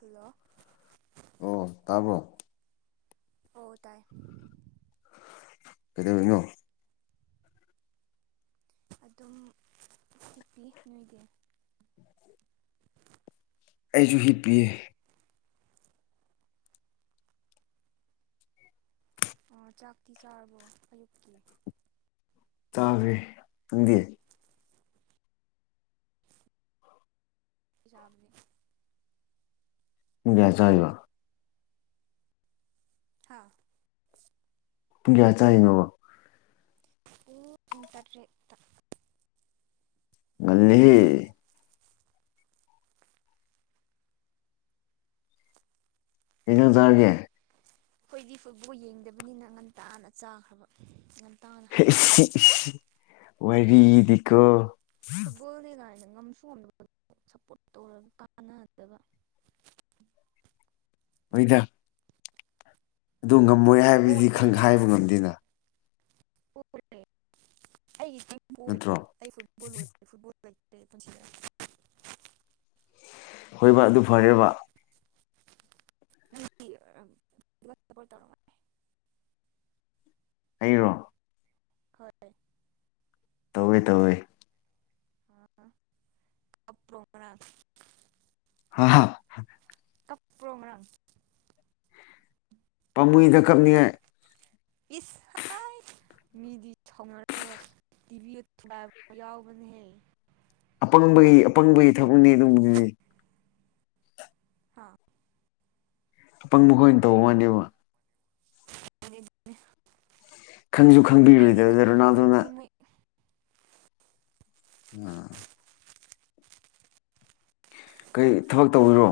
Hello ꯑꯣ ꯇꯥꯕꯣ [inaudible] [unintelligible] ꯑꯣ ꯇꯥꯏ ꯀꯩꯗꯧꯔꯤꯅꯣ ꯑꯗꯨꯝ ꯍꯤꯞꯄꯤ ꯅꯣꯏꯗꯤ ꯑꯩꯖꯨ ꯍꯤꯞꯄꯤ ꯆꯥꯛꯇꯤ ꯆꯥꯔꯕꯣ ꯑꯌꯨꯛꯀꯤ ꯆꯥꯒ꯭ꯔꯦ ꯅꯪꯗꯤ ꯏꯖꯥꯝꯅꯤ ꯄꯨꯡ ꯀꯌꯥ ꯔꯤꯕ ꯍꯥꯥ ꯄꯨꯡ ꯀꯌꯥ ꯆꯥꯏꯅꯣꯕ ꯎ ꯏꯟꯇꯔꯦꯠꯇ ꯉꯜꯂꯤꯍꯦ ꯀꯩ ꯏꯟꯖꯥꯡ ꯆꯥꯒꯦ ꯑꯩꯈꯣꯏꯗꯤ ꯐꯨꯠꯕꯣꯜ ꯌꯦꯡꯗꯕꯅꯤꯅ ꯉꯟꯇꯥꯅ ꯆꯥꯈ꯭ꯔꯕ ꯉꯟ ꯏꯁꯤ ꯏꯁ ꯋꯥꯔꯤꯗꯤꯀꯣ ꯐꯨꯠꯕꯣꯜꯅꯦ ꯀꯥꯏꯅ ꯉꯝꯁꯨ ꯉꯝꯗꯅꯕ ꯁꯞꯄꯣꯠ ꯇꯧꯔꯒ ꯀꯥꯟꯅꯗꯕ ꯑꯣꯏꯗ ꯑꯗꯨ ꯉꯝꯃꯣꯏ ꯍꯥꯏꯕꯗꯤ ꯈꯪ ꯄꯣꯔꯦꯗꯅ ꯍꯥꯏꯕ ꯉꯝꯗꯦꯅ [unintelligible] ꯑꯩ ꯐꯨꯠꯕꯣꯜ ꯅꯠꯇ꯭ꯔꯣ ꯑꯣꯏꯔꯦ ꯐꯨꯠꯕꯣꯜ [unintelligible] ꯍꯣꯏꯕ ꯑꯗꯨ ꯐꯔꯦꯕ [unintelligible] ꯑꯩꯔꯣ ꯍꯣꯏ ꯇꯧꯋꯦ ꯇꯧꯋꯦ [unintelligible] ꯉꯔꯥꯡ ꯍꯥ ꯍꯥ [unintelligible] ꯄꯥꯃꯨꯏꯗ ꯀꯞꯅꯤꯡꯉꯥꯢ ꯏꯁ ꯑꯥꯏ ꯁꯥꯎꯅꯅꯕ ꯇꯤꯚꯤ ꯊꯨ ꯒꯥꯢ ꯌꯥꯎꯕꯅꯦꯍꯦ ꯑꯄꯪꯕꯒꯤ ꯑꯄꯪꯕꯒꯤ ꯊꯕꯛꯅꯤ ꯑꯗꯨꯒꯨꯝꯕꯗꯨꯗꯤ ꯍꯥꯥ ꯑꯄꯪꯕ ꯈꯣꯏꯅ ꯇꯧ ꯋꯥꯅꯦꯕ [unintelligible] ꯈꯪꯁꯨ ꯀꯥꯏꯗꯦꯗ ꯈꯪꯕꯤꯔꯣꯏꯗꯕꯗ ꯔꯣꯅꯥꯜꯗꯣꯅ ꯀꯩꯅꯣ ꯃꯣꯏ ꯎꯝ ꯀꯩ ꯊꯕꯛ ꯇꯧꯔꯤꯔꯣ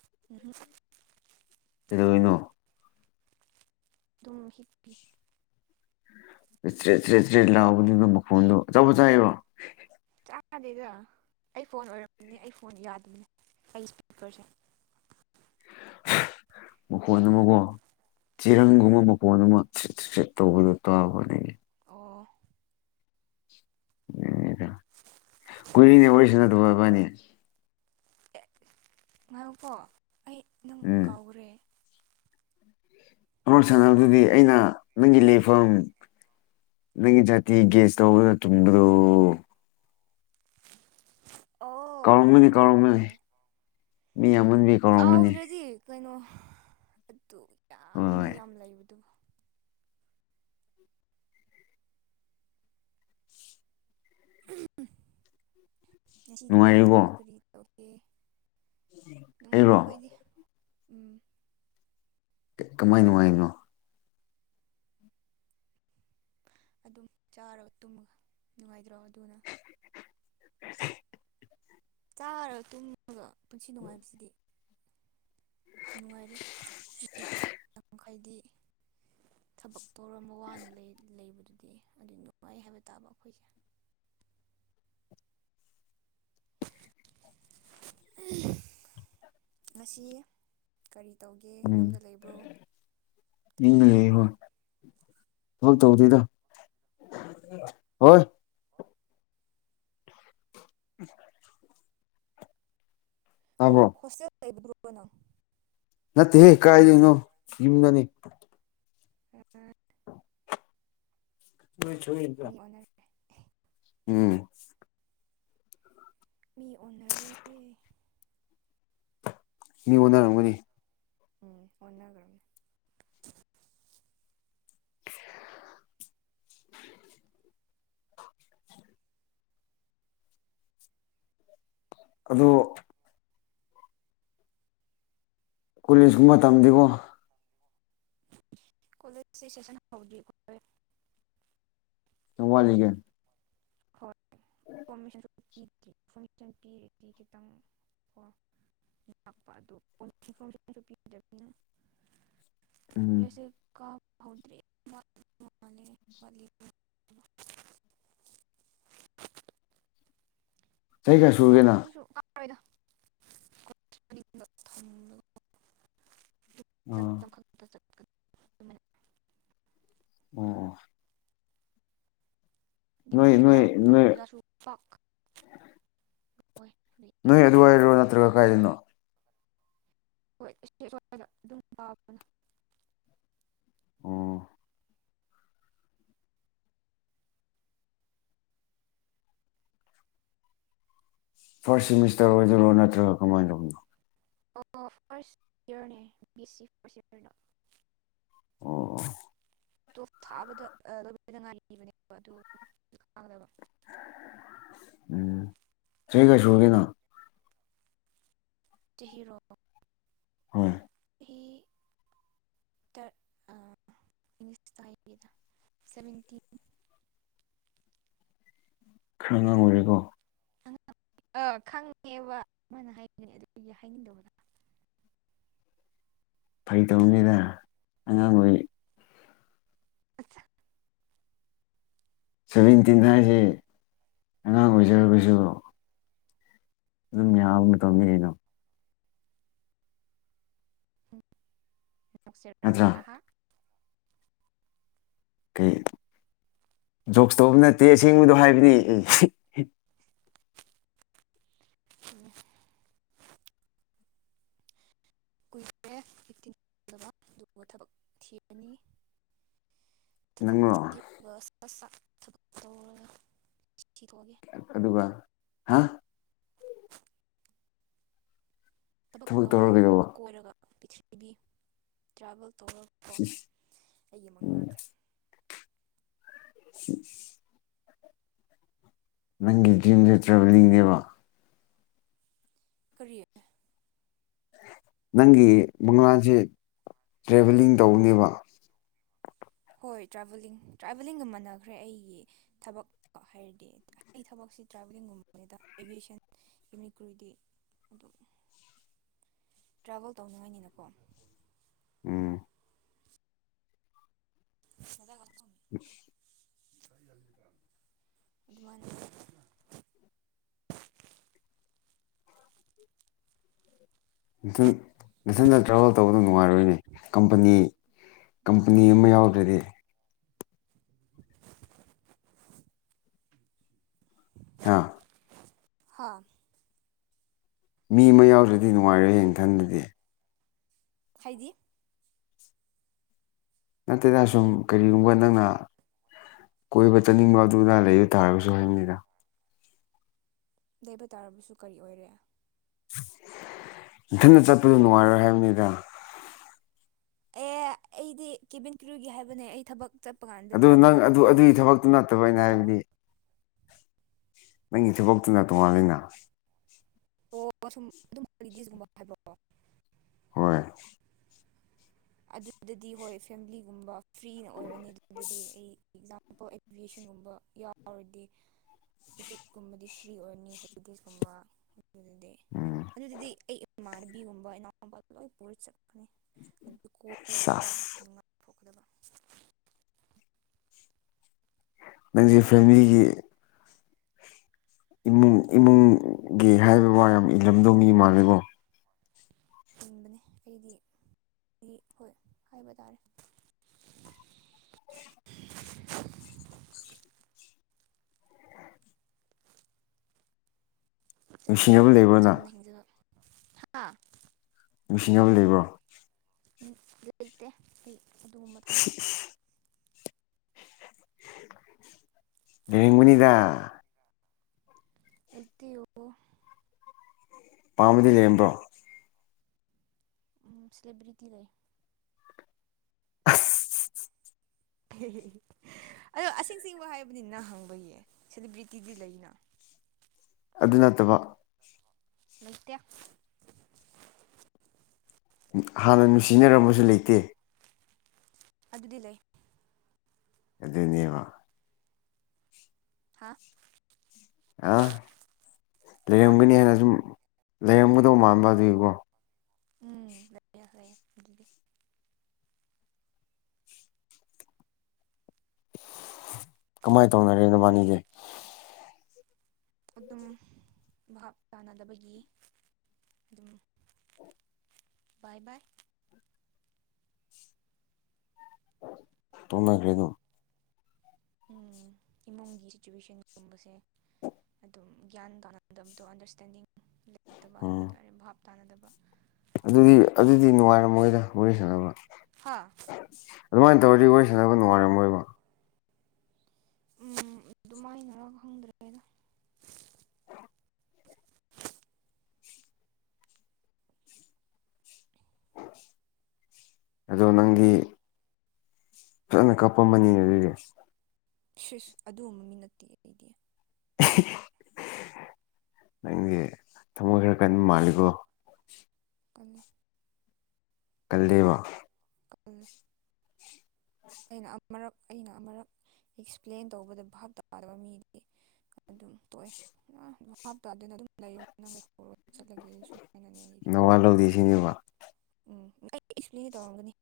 [unintelligible] ꯀꯩꯗꯧꯔꯤꯅꯣ ꯇꯨꯝ ꯍꯤꯞꯄꯤ ꯆꯔꯦꯠ ꯆꯔꯦꯠ ꯆꯔꯦꯠ ꯂꯥꯎꯕꯅꯤꯅ ꯃꯈꯣꯟꯗꯣ ꯑꯆꯥꯄꯣꯠ ꯆꯥꯏꯔꯣ ꯆꯥꯗꯦꯗ ꯑꯩ ꯐꯣꯟ ꯑꯣꯏꯔꯝꯒꯅꯤ ꯑꯩ ꯐꯣꯟ ꯌꯥꯗꯕꯅꯤ ꯑꯩ ꯏꯁꯄꯤꯀꯔꯁꯦ ꯃꯈꯣꯟ ꯑꯃꯥꯀꯣ ꯆꯤꯔꯪꯒꯨꯝꯕ ꯃꯈꯣꯟ ꯑꯃꯥ ꯆꯤꯆꯔꯦꯛ ꯇꯧꯕꯗꯣ ꯇꯥꯕꯋꯥꯅꯤ ꯑꯣ [unintelligible] ꯀꯨꯏꯔꯤꯅꯦ ꯋꯥꯔꯤ ꯁꯥꯅꯗꯕ ꯏꯕꯥꯅꯤ ꯑꯦ ꯉꯥꯏꯈꯣꯀꯣ ꯑꯩ ꯅꯪ ꯎꯝ ꯀꯥꯎꯔꯦ ꯑꯝꯔꯛ ꯁꯥꯟꯅꯕꯗꯨꯗꯤ ꯑꯩꯅ ꯅꯪꯒꯤ ꯂꯩꯐꯝ ꯅꯪꯒꯤ ꯖꯥꯇꯤ ꯒꯦꯁ ꯇꯧꯕꯗ ꯊꯨꯝꯕꯗꯣ ꯑꯣ ꯀꯥꯎꯔꯝꯃꯅꯤ ꯑꯗꯨ ꯀꯥꯎꯔꯝꯃꯅꯤ ꯑꯣꯏꯔꯦ ꯃꯤ ꯌꯥꯝꯃꯟꯕꯒꯤ ꯀꯥꯎꯔꯝꯃꯅꯤ ꯀꯥꯎꯗ꯭ꯔꯗꯤ ꯀꯩꯅꯣ ꯑꯗꯨ ꯌꯥꯝ ꯍꯣꯏ ꯃꯤ ꯍꯣꯏ ꯌꯥꯝ ꯂꯩꯕꯗꯨ ꯉꯁꯤꯗꯤ ꯅꯨꯡꯉꯥꯏꯔꯤꯕꯣ ꯀꯔꯤ ꯀꯔꯤ ꯇꯧꯒꯦ ꯅꯨꯡꯉꯥꯏꯔꯤ ꯑꯩꯔꯣ ꯈꯣꯏꯗꯤ ꯎꯝ ꯀꯃꯥꯏ ꯅꯨꯡꯉꯥꯏꯅꯣ ꯑꯗꯨꯝ ꯆꯥꯔꯒ ꯇꯨꯝꯃꯒ ꯅꯨꯡꯉꯥꯏꯇ꯭ꯔꯣ ꯑꯗꯨꯅ [unintelligible] ꯆꯥꯔꯒ ꯇꯨꯝꯃꯥꯒ ꯄꯨꯟꯁꯤ ꯅꯨꯡꯉꯥꯏꯕꯁꯤꯗꯤ ꯅꯨꯡꯉꯥꯏꯔꯤ [unintelligible] ꯊꯕꯛ ꯇꯧꯔꯝꯕ ꯋꯥꯅ ꯂꯩ ꯂꯩꯕꯗꯨꯗꯤ ꯑꯗꯨ ꯅꯨꯡꯉꯥꯏ ꯍꯥꯏꯕ ꯇꯥꯕ ꯑꯈꯣꯏꯁꯦ [inaudible] ꯉꯁꯤ ꯀꯔꯤ ꯇꯧꯒꯦ ꯎꯝ ꯌꯨꯝꯗ ꯂꯩꯕ꯭ꯔꯣ ꯊꯕꯛ ꯌꯨꯝꯗ ꯂꯩ ꯇꯧꯕ꯭ꯔꯣ ꯍꯣꯏ ꯊꯕꯛ ꯇꯧꯗꯦꯗꯥ [unintelligible] [unintelligible] ꯑꯣ ꯇꯥꯕꯔꯣ ꯍꯣꯁꯇꯦꯜ [unintelligible] ꯅꯪ ꯅꯠꯇꯦ ꯍꯦ ꯀꯥꯏꯗꯩꯅꯣ ꯌꯨꯝꯗꯅꯤ [unintelligible] ꯃꯤ [unintelligible] ꯑꯣꯟꯅꯔꯦ ꯎꯝ ꯃꯤ ꯑꯣꯟꯅꯔꯦ ꯑꯦ ꯃꯤ ꯑꯣꯅꯔꯝꯒꯅꯤ ꯎꯝ ꯑꯣꯟꯅꯒꯔꯝꯅꯦ ꯑꯗꯣ ꯀꯣꯂꯦꯖꯀꯨꯝꯕ ꯃꯇꯝꯗꯦꯀꯣ ꯀꯣꯂꯦꯖꯀꯤ ꯁꯦꯁꯟ ꯍꯧꯗ꯭ꯔꯤ [unintelligible] ꯌꯥꯝ ꯋꯥꯠꯂꯤꯒꯦ ꯄꯤ [unintelligible] ꯏꯟꯐꯣꯔꯃꯦꯁꯟ ꯄꯤꯔꯗꯤ ꯈꯤꯇꯪ ꯀꯣ ꯂꯥꯛꯄ ꯑꯗꯨ [unintelligible] ꯄꯤꯗꯅꯤꯅ [inaudible] ꯎꯝ ꯉꯁꯤ ꯀꯥꯕ ꯍꯧꯗꯔ꯭ꯤ [unintelligible] ꯆꯍꯤ ꯀꯌꯥ ꯁꯨꯔꯒꯦꯅ ꯀꯔꯤꯁꯨ ꯀꯥꯔꯣꯏꯗ ꯀꯣꯂꯦꯖ ꯃꯅꯤꯡꯗ ꯊꯝꯂꯒ ꯑꯦꯛꯖꯥꯝ ꯑ [unintelligible] ꯑꯗꯨꯃꯥꯏꯅ ꯑꯣ ꯅꯣꯏ ꯃꯤꯁꯨ ꯅꯣꯏ ꯂꯥꯛ ꯑꯣꯏꯕ ꯅꯣꯏ ꯑꯣꯖꯥꯁꯨ ꯄꯥꯛ ꯑꯣꯏ ꯅꯣꯏ ꯑꯗꯨꯋꯥꯏꯔꯣ ꯅꯇ꯭ꯔꯒ ꯀꯩꯅ‌ꯣ ꯍꯣꯏ [unintelligible] ꯑꯗꯨꯝ ꯄꯥꯕꯅ ꯑꯣ ꯐꯥꯔꯁ ꯁ‌ꯦꯃꯤꯁꯇꯔ ꯑꯣꯏꯗꯣꯏꯔꯣ ꯅꯠꯇ꯭ꯔꯒ ꯀꯃꯥꯏꯅ ꯇꯧꯕꯅꯣ ꯑꯣ ꯐꯥꯔꯁ ꯏꯌꯥꯔꯅꯦ ꯕꯤ ꯌꯦ ꯁꯤ ꯐꯥꯔꯁ ꯏꯌꯥꯔꯗ ꯑꯣ ꯇꯣꯞ ꯊꯥꯕꯗ ꯂ‌ꯣꯏꯗ ꯉꯥꯏꯔꯤꯕꯅ‌ꯦꯕ ꯑꯗꯨ ꯀꯥꯒꯗꯕ ꯎꯝ ꯆꯖꯤ ꯀꯌꯥꯁꯨꯔꯒ‌ꯦ ꯅꯪ ꯆꯍꯤꯔ‌ꯣ ꯎꯝ ꯍꯤ ꯇꯔ ꯑꯥ ꯏꯪꯂꯤꯁꯇ ꯍꯥꯏꯒꯦꯗ ꯁꯚꯦꯟꯇꯤꯟ ꯈꯔ ꯑꯉꯥꯡ ꯑ‌ꯣꯏꯔꯤꯀꯣ ꯑꯥ ꯈꯪꯉꯦꯕ ꯃꯥꯅ ꯍꯥꯏꯅꯤꯡꯅꯦ ꯑꯗꯨꯒꯤ ꯍꯥꯏꯅꯤꯡꯗꯧꯕ ꯐꯥꯒꯤ ꯇꯧꯅꯤꯗ ꯑꯉꯥꯡ ꯑꯣꯏꯔꯤ ꯁꯚꯦꯟꯇꯤꯟ ꯍꯥꯏꯁꯤ ꯑꯉꯥꯡ ꯑꯣꯏꯖꯔꯒꯁꯨ ꯑꯗꯨꯝ ꯌꯥꯕ ꯃꯇꯝꯅꯤ ꯀꯩꯅꯣ [unintelligible] ꯅ‌ꯣꯛꯁꯤꯔ ꯅꯠꯇ꯭ꯔꯥ ꯍꯥꯍꯥ ꯀꯩ ꯖꯣꯛꯁ ꯇꯧꯕ ꯅꯠꯇꯦ ꯑꯁꯦꯡꯕꯗꯣ ꯍꯥꯏꯕꯅꯤ ꯎꯝ ꯀꯨꯏꯔꯦ [unintelligible] ꯑꯗꯨꯒꯨꯝꯕ ꯊꯕꯛ ꯊꯤꯔꯅꯤ ꯊꯕꯛ ꯅꯪꯔꯣ ꯊꯤꯔꯒ ꯆ [unintelligible] ꯊꯕꯛ ꯇꯧꯔꯒ ꯊꯤꯗꯣꯛꯑꯒꯦ ꯑꯗꯨꯒ ꯍꯥ ꯊꯕꯛ ꯇꯧꯔ ꯇꯧꯔꯒ ꯀꯩꯗꯧꯕ ꯀꯣꯏꯔꯒ ꯄꯤꯊꯔꯤꯕꯤ ꯇ꯭ꯔꯥꯚꯦꯜ ꯇꯧꯔꯒꯀꯣ ꯑꯩꯒꯤ ꯎꯝ ꯃꯪꯂꯥꯟꯁꯦ [inaudible] ꯅꯪꯒꯤ ꯗꯔꯤꯝꯖ‌ꯦ ꯇ꯭ꯔꯥꯕꯦꯂꯤꯡꯅꯦꯕ ꯀꯔꯤ ꯅꯪꯒꯤ ꯃꯪꯂꯥꯟꯁꯦ ꯇ꯭ꯔꯦꯚꯦꯜꯂꯤꯡ ꯇꯧꯕꯅ‌ꯦꯕ ꯍꯣꯏ ꯇ꯭ꯔꯥꯕꯦꯂꯤꯡ ꯇ꯭ꯔꯥꯕꯦꯂꯤꯡꯒ ꯃꯥꯟꯅꯈ꯭ꯔꯦ ꯑꯩꯒꯤ ꯊꯕꯛꯀ ꯍꯥꯏꯔꯗꯤ ꯑꯩ ꯊꯕꯛꯁꯤ ꯇ꯭ꯔꯥꯕꯦꯂꯤꯡꯒꯨꯝꯕꯅꯤꯗ ꯑꯦꯚꯤꯌꯦꯁꯟ ꯌꯨꯅꯤꯀꯨꯔꯤꯗꯤ ꯑꯗꯨꯝ ꯇ꯭ꯔꯥꯚꯦꯜ ꯇꯧꯅꯤꯡꯉꯥꯏꯅꯤꯅꯀꯣ ꯎꯝ ꯀꯗꯥ ꯀꯊꯨꯝ [inaudible] ꯑꯗꯨꯃꯥꯏꯅ ꯅꯊꯟ ꯅꯊꯟꯗ ꯇ꯭ꯔꯥꯚꯦꯜ ꯇꯧꯕꯗꯨ ꯅꯨꯡꯉꯥꯏꯔꯣꯏꯅꯦ ꯀꯝꯄꯅꯤ ꯀꯝꯄꯅꯤ ꯑꯃ ꯌꯥꯎꯗ꯭ꯔꯗꯤ [inaudible] ꯍꯥ ꯍꯥ ꯃꯤ ꯑꯃ ꯌꯥꯎꯗ꯭ꯔꯗꯤ ꯅꯨꯡꯉꯥꯏꯔ‌ꯣꯏ ꯍꯌꯦꯡ ꯊꯟꯗꯗꯤ ꯍꯥꯏꯗꯤ ꯅꯠꯇꯦꯗ ꯁꯨꯝ ꯀꯔꯤꯒꯨꯝꯕ ꯅꯪꯅ ꯀꯣꯏꯕ ꯆꯠꯅꯤꯡꯕ ꯑꯗꯨ ꯑꯗꯥ ꯂꯩꯕ ꯇꯥꯔꯒꯁꯨ ꯍꯥꯏꯕꯅꯤꯗ ꯂꯩꯕ ꯇꯥꯔꯕꯁꯨ ꯀꯔꯤ ꯑꯣꯏꯔꯦ ꯏꯊꯅ ꯆꯠꯄꯗꯨ ꯅꯨꯡꯉꯥꯏꯔꯣꯏ ꯍꯥꯏꯕꯅꯤꯗ ꯑꯦ ꯑꯩꯗꯤ ꯀꯦꯕꯤꯟ ꯀ꯭ꯔꯨꯒꯤꯦ ꯍꯥꯏꯕꯅꯦ ꯑꯩ ꯊꯕꯛ ꯆꯠꯄ ꯀꯥꯟꯗ ꯑꯗꯨ ꯇ꯭ꯔꯥꯕꯦꯜ ꯅꯪ [unintelligible] ꯑꯗꯨ ꯑꯃꯅ ꯑꯗꯨꯒꯤ ꯊꯕꯛꯇꯨ ꯅꯠꯇꯕ ꯑꯩꯅ ꯅꯠꯇ꯭ꯔꯣ ꯍꯥꯏꯕꯗꯤ ꯅꯪꯒꯤ ꯊꯕꯛꯇꯨꯅ ꯇꯣꯉꯥꯟꯉꯅ ꯑꯣ ꯁꯨꯝ ꯑꯗꯨꯝ ꯍꯣꯂꯤꯗꯦꯁꯀꯨꯝꯕ ꯍꯥꯏꯕꯛꯑꯣ ꯍꯣꯏ ꯑꯗꯨꯗꯗꯤ ꯍꯣꯏ ꯐꯦꯃꯤꯂꯤꯒꯨꯝꯕ ꯐ꯭ꯔꯤꯅ ꯑꯣꯏꯔꯅꯤ ꯑꯗꯨꯗꯗꯤ ꯑꯩ ꯑꯦꯛꯖꯥꯝꯄꯜ꯫ ꯑꯦꯚꯤꯌꯦꯁꯟꯒꯨꯝꯕ ꯌꯥꯎꯔꯗꯤ ꯇꯤꯛꯀꯦꯠꯀꯨꯝꯕꯗꯤ ꯐ꯭ꯔꯤ ꯑꯣꯏꯔꯅꯤ ꯍꯣꯂꯤꯗꯦꯁꯀꯨꯝꯕ ꯑꯗꯨꯗꯤ ꯎꯝ ꯑꯗꯨ ꯑꯗꯨꯗꯤ ꯑꯩ ꯏꯃꯥꯔꯕꯤꯒꯨꯝꯕ ꯏꯅꯥꯎꯨꯝꯕ ꯂꯣꯏ ꯄꯨ ꯆꯠꯄ [inaudible] ꯑꯗꯨ ꯀꯣꯏ ꯁꯥꯁ ꯉꯥꯛꯊꯣꯛꯀꯗꯕ ꯅꯪꯁꯦ ꯐꯦꯃꯤꯂꯤꯒꯤ ꯏꯃꯨꯡ ꯏꯃꯨꯡꯒꯤ ꯍꯥꯏꯕ ꯋꯥ ꯌꯥꯝ ꯏꯜꯂꯝꯗꯧꯒꯤ ꯃꯥꯜꯂꯦꯀꯣ ꯍꯤꯡꯕꯅꯦ ꯑꯩꯗꯤ ꯍꯣꯏ ꯍꯥꯏꯕ ꯇꯥꯔꯦ [inaudible] ꯅꯨꯡꯁꯤꯅꯕ ꯂꯩꯕ꯭ꯔꯣ ꯅꯪ ꯆꯝꯅ ꯍꯤꯡꯖꯕ ꯍꯥ ꯅꯨꯡꯁꯤꯅꯕ ꯂꯩꯕ꯭ꯔꯣ ꯂꯩꯇꯦ ꯑꯩ ꯑꯗꯨꯒꯨꯝꯕ ꯊꯝ [unintelligible] ꯂꯩꯔꯝꯒꯅꯤꯗ ꯂꯩꯇꯦ ꯄꯥꯝꯕꯗꯤ ꯂꯩꯔꯝꯕ꯭ꯔꯣ꯫ ꯎꯝ ꯁꯦꯂꯦꯕ꯭ꯔꯤꯇꯤ ꯂꯩ [unintelligible] ꯑꯗꯣ ꯑꯁꯦꯡ ꯑꯁꯦꯡꯕ ꯍꯥꯏꯕꯅꯤ ꯅꯪ ꯍꯪꯕꯒꯤ ꯁꯦꯂꯦꯕ꯭ꯔꯤꯇꯤꯗꯤ ꯂꯩꯅ꯫ ꯑꯗꯨ ꯅꯠꯇꯕ ꯂꯩꯇꯦ ꯍꯥꯟꯅ ꯅꯨꯡꯁꯤꯅꯔꯃꯁꯨ ꯂꯩꯇꯦ꯫ ꯑꯗꯨꯗꯤ ꯂꯩ꯫ ꯑꯗꯨꯅꯤꯕ ꯍꯥ ꯑ ꯍꯥ ꯂꯩꯔꯝꯒꯅꯤ ꯍꯥꯏꯅ ꯁꯨꯝ ꯂꯩꯔꯝꯒꯗꯧꯕ ꯃꯥꯟꯕ ꯑꯗꯨꯒꯤꯀꯣ [unintelligible] ꯑꯗꯨꯗꯤ ꯀꯃꯥꯏꯅ ꯇꯧꯅꯔꯦ ꯅꯣꯕꯥꯅꯤꯗꯤ ꯑꯗꯨꯨꯝ ꯚꯥꯞ ꯇꯥꯟꯅꯗꯕꯒꯤ ꯑꯗꯨꯝ- ꯕꯥꯏ ꯕꯥꯏ ꯇꯣꯛꯅꯈ꯭ꯔꯦꯗꯨꯝ꯫ ꯎꯝ ꯏꯃꯨꯡꯒꯤ ꯁꯤꯆꯨꯋꯦꯁꯟꯒꯨꯝꯕꯁꯦ ꯑꯗꯨꯝ ꯒ꯭ꯌꯥꯟ ꯇꯥꯅꯗꯕꯗꯣ ꯑꯟꯗꯔꯁ꯭ꯇꯦꯟꯗꯤꯡ꯫ ꯂꯩꯇꯕ ꯍꯥꯏꯕ ꯎꯝ ꯇꯥꯔꯦ ꯚꯥꯞ ꯇꯥꯅꯗꯕ꯫ ꯑꯗꯨꯗꯤ ꯑꯗꯨꯒꯤ ꯑꯗꯨꯗꯤ ꯅꯨꯡꯉꯥꯏꯔꯝꯃꯣꯏꯗ ꯋꯥꯔꯤ ꯁꯥꯟꯅꯕ꯫ ꯍꯥ ꯑꯗꯨꯃꯥꯏꯟ ꯇꯧꯔꯗꯤ ꯋꯥꯔꯤ ꯁꯥꯟꯅꯕ ꯅꯨꯡꯉꯥꯏꯔꯝꯃꯣꯏꯕ ꯎꯝ ꯑꯗꯨꯃꯥꯏꯅꯔ ꯈꯪꯗ꯭ꯔꯦꯗ꯫ [unintelligible] ꯑꯗꯣ ꯅꯪꯒꯤ ꯐꯖꯅ ꯀꯥꯞꯄꯝꯃꯅꯤꯅꯦ ꯑꯗꯨꯗꯤ꯫ ꯁꯤꯁ ꯑꯗꯨꯒꯨꯝꯕ ꯃꯤ ꯅꯠꯇꯦ ꯑꯩꯗꯤ꯫ ꯅꯪꯁꯦ ꯊꯃꯣꯏ ꯈꯔ ꯀꯟꯕ ꯃꯥꯜꯂꯤꯀꯣ꯫ ꯀ [unintelligible] ꯀꯜꯂꯦꯕ ꯈꯜ [unintelligible] ꯑꯩꯅ ꯑꯃꯨꯔꯛ ꯑꯩꯅ ꯑꯃꯨꯔꯛ ꯑꯦꯛꯁꯄ꯭ꯂꯦꯟ ꯇꯧꯕꯗ ꯚꯥꯞ ꯇꯥꯗꯕ ꯃꯤꯗꯤ ꯑꯗꯨꯝ ꯇꯣꯛꯑꯦ ꯑ ꯑꯗꯨꯝ ꯍꯥꯞꯇꯥꯗꯅ ꯑꯗꯨꯝ ꯂꯩꯔꫭ ꯅꯪꯔꯩꯍꯧ ꯆꯠꯂꯒꯦ ꯑꯩꯁꯨ ꯁꯨꯃꯥꯏꯅꯅꯤ ꯑꯩꯗꯤ ꯅꯋꯥ ꯂꯧꯗꯦ ꯁꯤꯅꯦꯕ ꯎꯝ ꯑꯩ ꯑꯦꯛꯁꯄ꯭ꯂꯦꯟꯗꯤ ꯇꯧꯔꯝꯒꯅꯤ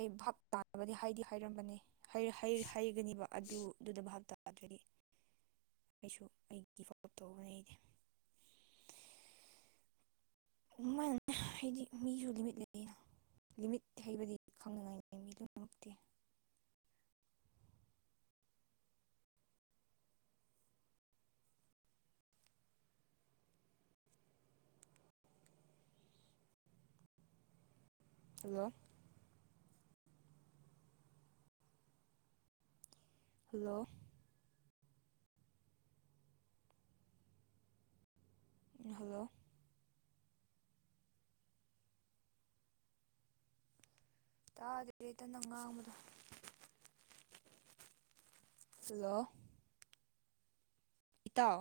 ꯑꯩ ꯚꯥꯞ ꯇꯥꯟꯅꯕꯗꯤ ꯍꯥꯏꯗꯤ ꯍꯥꯏꯔꯝꯕꯅꯦ ꯍꯩ ꯍꯩ ꯍꯩꯒꯅꯤꯕ ꯑꯗꯨꯗꯨꯗ ꯚꯥꯞ ꯇꯥꯗꯔꯗꯤ ꯑꯩꯁꯨ ꯑꯩꯒꯤ ꯐꯣ [unintelligible] ꯇꯧꯒꯅꯤ ꯑꯩꯗꯤ ꯃꯥꯅꯅꯦ ꯍꯥꯏꯗꯤ ꯃꯤꯁꯨ ꯂꯤꯃꯤꯠ ꯂꯩꯅ ꯂꯤꯃꯤꯠ ꯍꯩꯕꯗꯤ ꯈꯪꯅꯉꯥꯏꯅꯤ ꯃꯤ ꯂꯣꯏꯅꯃꯛꯇꯤ ꯍꯜꯂꯣ ꯍꯜꯂꯣ ꯍꯜꯂꯣ ꯇꯥꯗꯦꯔꯦꯇꯅꯪ ꯉꯥꯡꯕꯗꯣ ꯍꯜꯂꯣ ꯏꯇꯥꯎ